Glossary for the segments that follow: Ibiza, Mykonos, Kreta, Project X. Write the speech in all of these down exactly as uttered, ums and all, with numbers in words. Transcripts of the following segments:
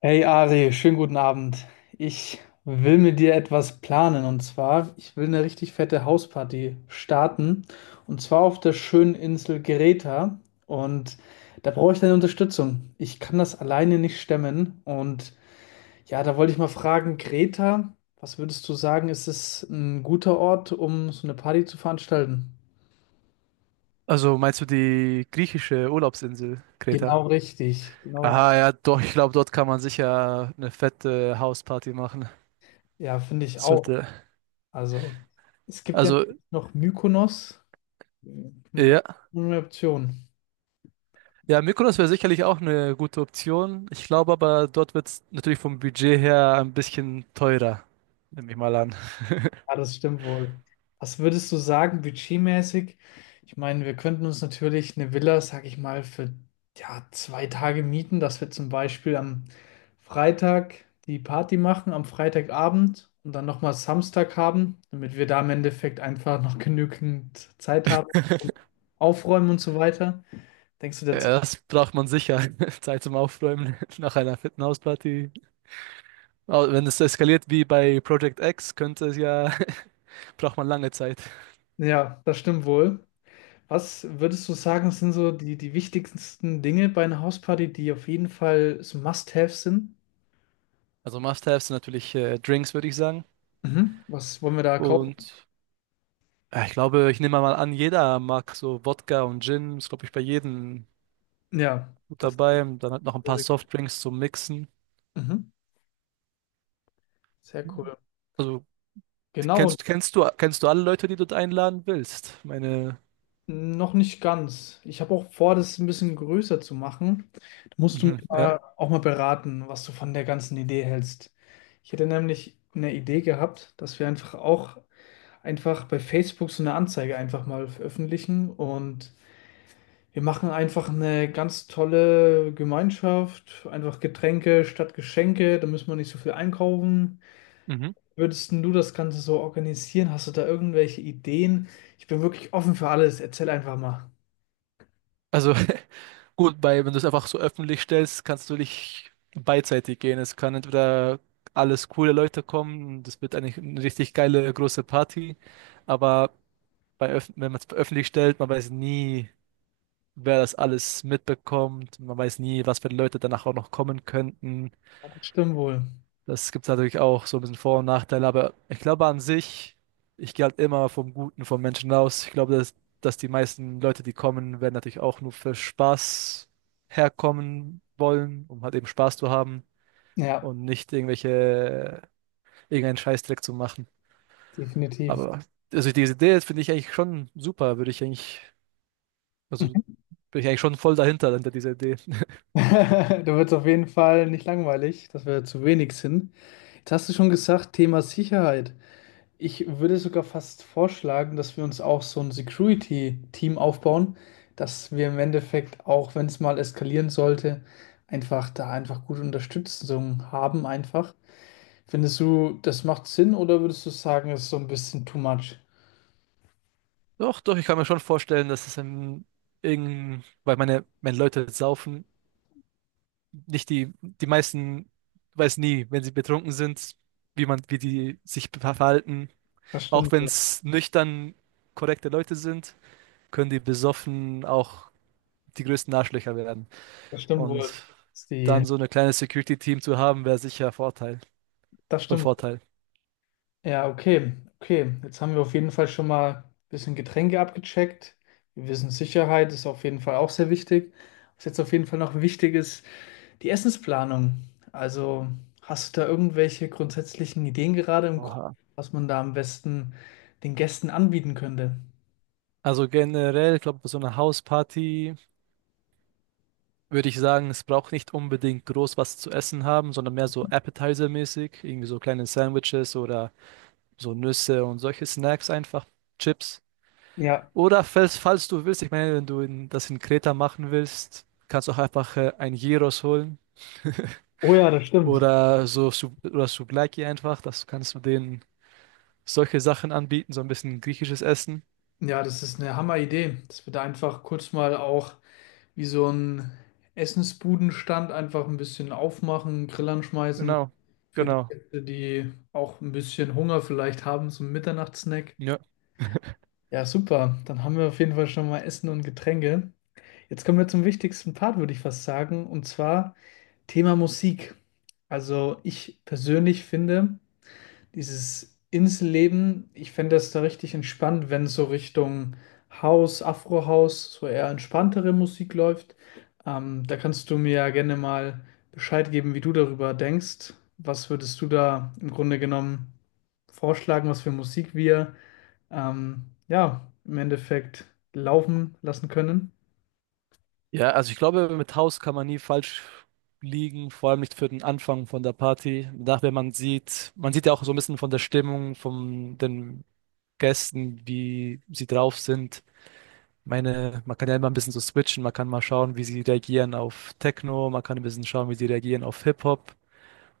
Hey Ari, schönen guten Abend. Ich will mit dir etwas planen, und zwar, ich will eine richtig fette Hausparty starten, und zwar auf der schönen Insel Greta, und da brauche ich deine Unterstützung. Ich kann das alleine nicht stemmen, und ja, da wollte ich mal fragen, Greta, was würdest du sagen, ist es ein guter Ort, um so eine Party zu veranstalten? Also meinst du die griechische Urlaubsinsel, Kreta? Genau richtig, genau. Aha, ja, doch, ich glaube, dort kann man sicher eine fette Hausparty machen. Ja, finde ich auch. Sollte. Also, es gibt ja Also, noch Mykonos. Hm, ja. eine Option. Ja, Mykonos wäre sicherlich auch eine gute Option. Ich glaube aber, dort wird es natürlich vom Budget her ein bisschen teurer, nehme ich mal an. Ah, das stimmt wohl. Was würdest du sagen, budgetmäßig? Ich meine, wir könnten uns natürlich eine Villa, sag ich mal, für ja, zwei Tage mieten, dass wir zum Beispiel am Freitag die Party machen, am Freitagabend, und dann nochmal Samstag haben, damit wir da im Endeffekt einfach noch genügend Zeit haben, aufräumen und so weiter. Denkst du, der Ja, Zeit? das braucht man sicher. Zeit zum Aufräumen nach einer fetten Hausparty. Aber wenn es eskaliert wie bei Project X, könnte es ja, braucht man lange Zeit. Ja, das stimmt wohl. Was würdest du sagen, sind so die, die wichtigsten Dinge bei einer Hausparty, die auf jeden Fall so Must-Haves sind? Also Must-Haves sind natürlich äh, Drinks, würde ich sagen. Mhm. Was wollen wir da kaufen? Und ja, ich glaube, ich nehme mal an, jeder mag so Wodka und Gin, ist, glaube ich, bei jedem Ja, gut das geht dabei. Und dann halt noch ein sehr, paar sehr, gut. Softdrinks zum Mixen. Mhm. Sehr cool. Also, die Genau, kennst, kennst du, kennst du alle Leute, die du einladen willst? Meine, noch nicht ganz. Ich habe auch vor, das ein bisschen größer zu machen. Da musst du mich mhm, mal, ja. auch mal beraten, was du von der ganzen Idee hältst. Ich hätte nämlich eine Idee gehabt, dass wir einfach auch einfach bei Facebook so eine Anzeige einfach mal veröffentlichen, und wir machen einfach eine ganz tolle Gemeinschaft, einfach Getränke statt Geschenke, da müssen wir nicht so viel einkaufen. Mhm. Würdest denn du das Ganze so organisieren? Hast du da irgendwelche Ideen? Ich bin wirklich offen für alles. Erzähl einfach mal. Also, gut, bei, wenn du es einfach so öffentlich stellst, kannst du nicht beidseitig gehen. Es kann entweder alles coole Leute kommen, das wird eigentlich eine richtig geile große Party, aber bei, öff- wenn man es öffentlich stellt, man weiß nie, wer das alles mitbekommt. Man weiß nie, was für Leute danach auch noch kommen könnten. Ja, das stimmt wohl. Das gibt es natürlich auch so ein bisschen Vor- und Nachteile, aber ich glaube an sich, ich gehe halt immer vom Guten vom Menschen aus. Ich glaube, dass, dass die meisten Leute, die kommen, werden natürlich auch nur für Spaß herkommen wollen, um halt eben Spaß zu haben Ja, und nicht irgendwelche, irgendeinen Scheißdreck zu machen. definitiv. Aber also diese Idee finde ich eigentlich schon super, würde ich eigentlich, also bin ich eigentlich schon voll dahinter, hinter dieser Idee. Da wird es auf jeden Fall nicht langweilig, dass wir zu wenig sind. Jetzt hast du schon gesagt, Thema Sicherheit. Ich würde sogar fast vorschlagen, dass wir uns auch so ein Security-Team aufbauen, dass wir im Endeffekt, auch wenn es mal eskalieren sollte, einfach da einfach gute Unterstützung haben einfach. Findest du, das macht Sinn, oder würdest du sagen, es ist so ein bisschen too much? Doch, doch, ich kann mir schon vorstellen, dass es in, in, weil meine, wenn Leute saufen, nicht die, die meisten weiß nie, wenn sie betrunken sind, wie man, wie die sich verhalten. Das Auch stimmt wenn wohl. es nüchtern korrekte Leute sind, können die besoffen auch die größten Arschlöcher werden. Das stimmt Und wohl. Das ist die, dann so ein kleines Security-Team zu haben, wäre sicher ein Vorteil. das Von stimmt wohl. Vorteil. Ja, okay. Okay. Jetzt haben wir auf jeden Fall schon mal ein bisschen Getränke abgecheckt. Wir wissen, Sicherheit ist auf jeden Fall auch sehr wichtig. Was jetzt auf jeden Fall noch wichtig ist, die Essensplanung. Also hast du da irgendwelche grundsätzlichen Ideen gerade im Kopf, Oha. was man da am besten den Gästen anbieten könnte? Also generell, glaube ich, bei so einer Hausparty würde ich sagen, es braucht nicht unbedingt groß was zu essen haben, sondern mehr so Appetizer-mäßig, irgendwie so kleine Sandwiches oder so Nüsse und solche Snacks einfach, Chips. Ja, Oder falls, falls du willst, ich meine, wenn du in, das in Kreta machen willst, kannst du auch einfach äh, ein Gyros holen oh ja, das stimmt. oder so Su- oder Souvlaki einfach. Das kannst du denen solche Sachen anbieten, so ein bisschen griechisches Essen. Ja, das ist eine Hammeridee, dass wir da einfach kurz mal auch wie so ein Essensbudenstand einfach ein bisschen aufmachen, Grillern schmeißen Genau, für die genau. Gäste, die auch ein bisschen Hunger vielleicht haben, so ein Mitternachtssnack. Ja. Ja, super. Dann haben wir auf jeden Fall schon mal Essen und Getränke. Jetzt kommen wir zum wichtigsten Part, würde ich fast sagen, und zwar Thema Musik. Also ich persönlich finde dieses Inselleben, ich fände das da richtig entspannt, wenn so Richtung House, Afro-House, so eher entspanntere Musik läuft. Ähm, da kannst du mir ja gerne mal Bescheid geben, wie du darüber denkst. Was würdest du da im Grunde genommen vorschlagen, was für Musik wir ähm, ja im Endeffekt laufen lassen können? Ja, also ich glaube, mit Haus kann man nie falsch liegen, vor allem nicht für den Anfang von der Party. Nachher man sieht, man sieht ja auch so ein bisschen von der Stimmung von den Gästen, wie sie drauf sind. Meine, man kann ja immer ein bisschen so switchen, man kann mal schauen, wie sie reagieren auf Techno, man kann ein bisschen schauen, wie sie reagieren auf Hip-Hop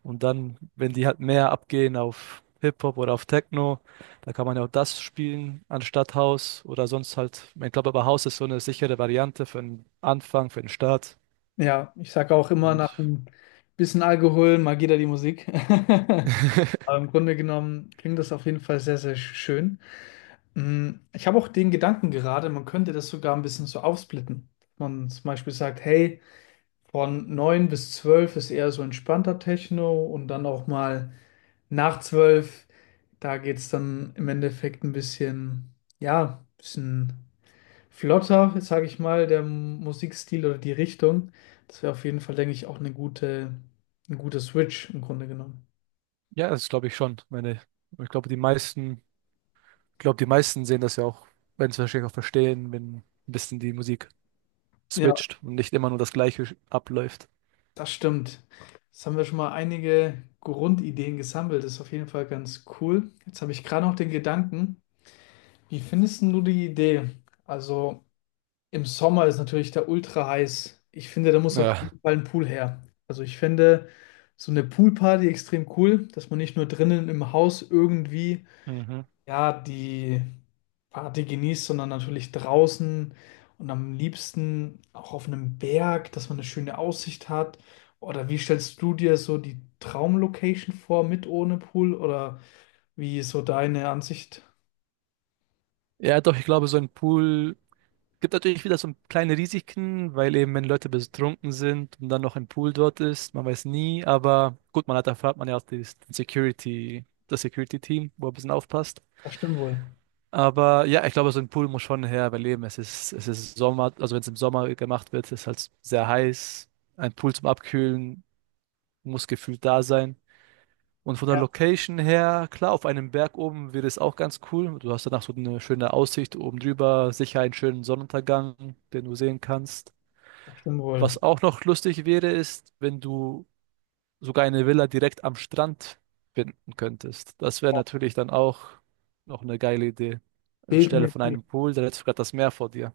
und dann, wenn die halt mehr abgehen auf Hip-Hop oder auf Techno, da kann man ja auch das spielen anstatt House oder sonst halt, ich glaube aber House ist so eine sichere Variante für den Anfang, für den Start Ja, ich sage auch immer, und nach ein bisschen Alkohol, mal geht da die Musik. Aber im Grunde genommen klingt das auf jeden Fall sehr, sehr schön. Mm, Ich habe auch den Gedanken gerade, man könnte das sogar ein bisschen so aufsplitten. Man zum Beispiel sagt, hey, von neun bis zwölf ist eher so entspannter Techno, und dann auch mal nach zwölf, da geht es dann im Endeffekt ein bisschen, ja, ein bisschen flotter, sage ich mal, der Musikstil oder die Richtung. Das wäre auf jeden Fall, denke ich, auch eine gute, ein guter Switch im Grunde genommen. ja, das glaube ich schon. Meine, ich glaube, die meisten, ich glaube, die meisten sehen das ja auch, wenn sie es wahrscheinlich auch verstehen, wenn ein bisschen die Musik Ja, switcht und nicht immer nur das Gleiche abläuft. das stimmt. Jetzt haben wir schon mal einige Grundideen gesammelt. Das ist auf jeden Fall ganz cool. Jetzt habe ich gerade noch den Gedanken, wie findest denn du die Idee? Also im Sommer ist natürlich da ultra heiß. Ich finde, da muss auf Ja. jeden Fall ein Pool her. Also ich finde so eine Poolparty extrem cool, dass man nicht nur drinnen im Haus irgendwie, Mhm. ja, die Party genießt, sondern natürlich draußen und am liebsten auch auf einem Berg, dass man eine schöne Aussicht hat. Oder wie stellst du dir so die Traumlocation vor, mit ohne Pool? Oder wie ist so deine Ansicht? Ja, doch, ich glaube, so ein Pool gibt natürlich wieder so kleine Risiken, weil eben, wenn Leute betrunken sind und dann noch ein Pool dort ist, man weiß nie, aber gut, man hat, erfahrt man ja auch das Security, das Security-Team, wo ein bisschen aufpasst. Das stimmt wohl. Aber ja, ich glaube, so ein Pool muss schon her, weil eben, es ist, es ist Sommer, also wenn es im Sommer gemacht wird, ist halt sehr heiß. Ein Pool zum Abkühlen muss gefühlt da sein. Und von der Ja, Location her, klar, auf einem Berg oben wäre es auch ganz cool. Du hast danach so eine schöne Aussicht oben drüber, sicher einen schönen Sonnenuntergang, den du sehen kannst. das stimmt Was wohl. auch noch lustig wäre, ist, wenn du sogar eine Villa direkt am Strand finden könntest. Das wäre natürlich dann auch noch eine geile Idee. Anstelle von Definitiv. einem Pool, da hättest du gerade das Meer vor dir.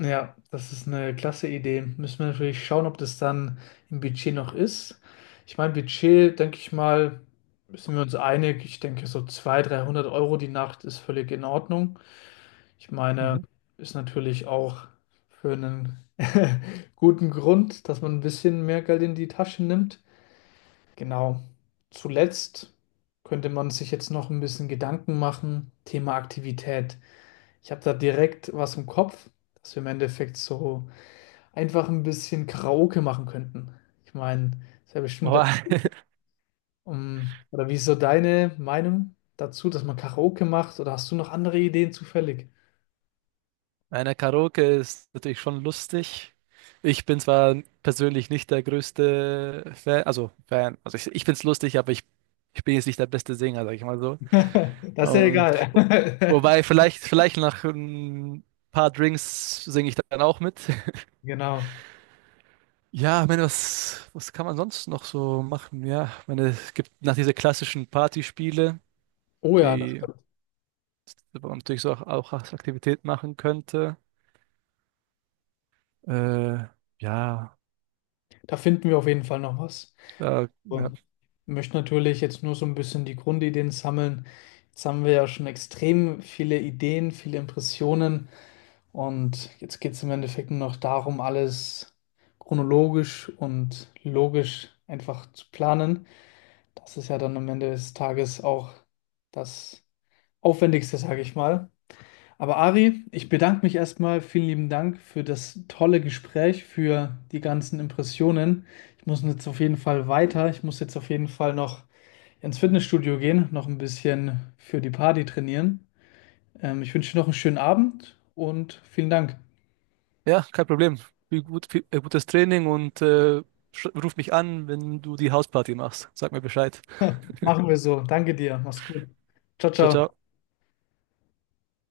Ja, das ist eine klasse Idee. Müssen wir natürlich schauen, ob das dann im Budget noch ist. Ich meine, Budget, denke ich mal, sind wir uns einig. Ich denke, so zweihundert, dreihundert Euro die Nacht ist völlig in Ordnung. Ich meine, Mhm. ist natürlich auch für einen guten Grund, dass man ein bisschen mehr Geld in die Tasche nimmt. Genau. Zuletzt könnte man sich jetzt noch ein bisschen Gedanken machen. Thema Aktivität. Ich habe da direkt was im Kopf, dass wir im Endeffekt so einfach ein bisschen Karaoke machen könnten. Ich meine, das wäre bestimmt ganz, Wow. um, oder wie ist so deine Meinung dazu, dass man Karaoke macht? Oder hast du noch andere Ideen zufällig? Einer Karaoke ist natürlich schon lustig. Ich bin zwar persönlich nicht der größte Fan, also Fan, also ich, ich find's lustig, aber ich, ich bin jetzt nicht der beste Sänger, sag ich mal so. Das ist ja Und, egal. wobei, vielleicht, vielleicht nach ein paar Drinks singe ich dann auch mit. Genau. Ja, ich meine, was, was kann man sonst noch so machen? Ja, ich meine, es gibt nach diese klassischen Partyspiele, Oh ja, die man natürlich so auch, auch als Aktivität machen könnte. Äh, ja, da finden wir auf jeden Fall noch was. da, ja. So. Ich möchte natürlich jetzt nur so ein bisschen die Grundideen sammeln. Jetzt haben wir ja schon extrem viele Ideen, viele Impressionen. Und jetzt geht es im Endeffekt nur noch darum, alles chronologisch und logisch einfach zu planen. Das ist ja dann am Ende des Tages auch das Aufwendigste, sage ich mal. Aber Ari, ich bedanke mich erstmal. Vielen lieben Dank für das tolle Gespräch, für die ganzen Impressionen. Ich muss jetzt auf jeden Fall weiter. Ich muss jetzt auf jeden Fall noch ins Fitnessstudio gehen, noch ein bisschen für die Party trainieren. Ähm, ich wünsche dir noch einen schönen Abend und vielen Dank. Ja, kein Problem. Viel gut, viel, äh, gutes Training und äh, sch- ruf mich an, wenn du die Hausparty machst. Sag mir Bescheid. Machen wir so. Danke dir. Mach's gut. Ciao, Ciao, ciao. ciao.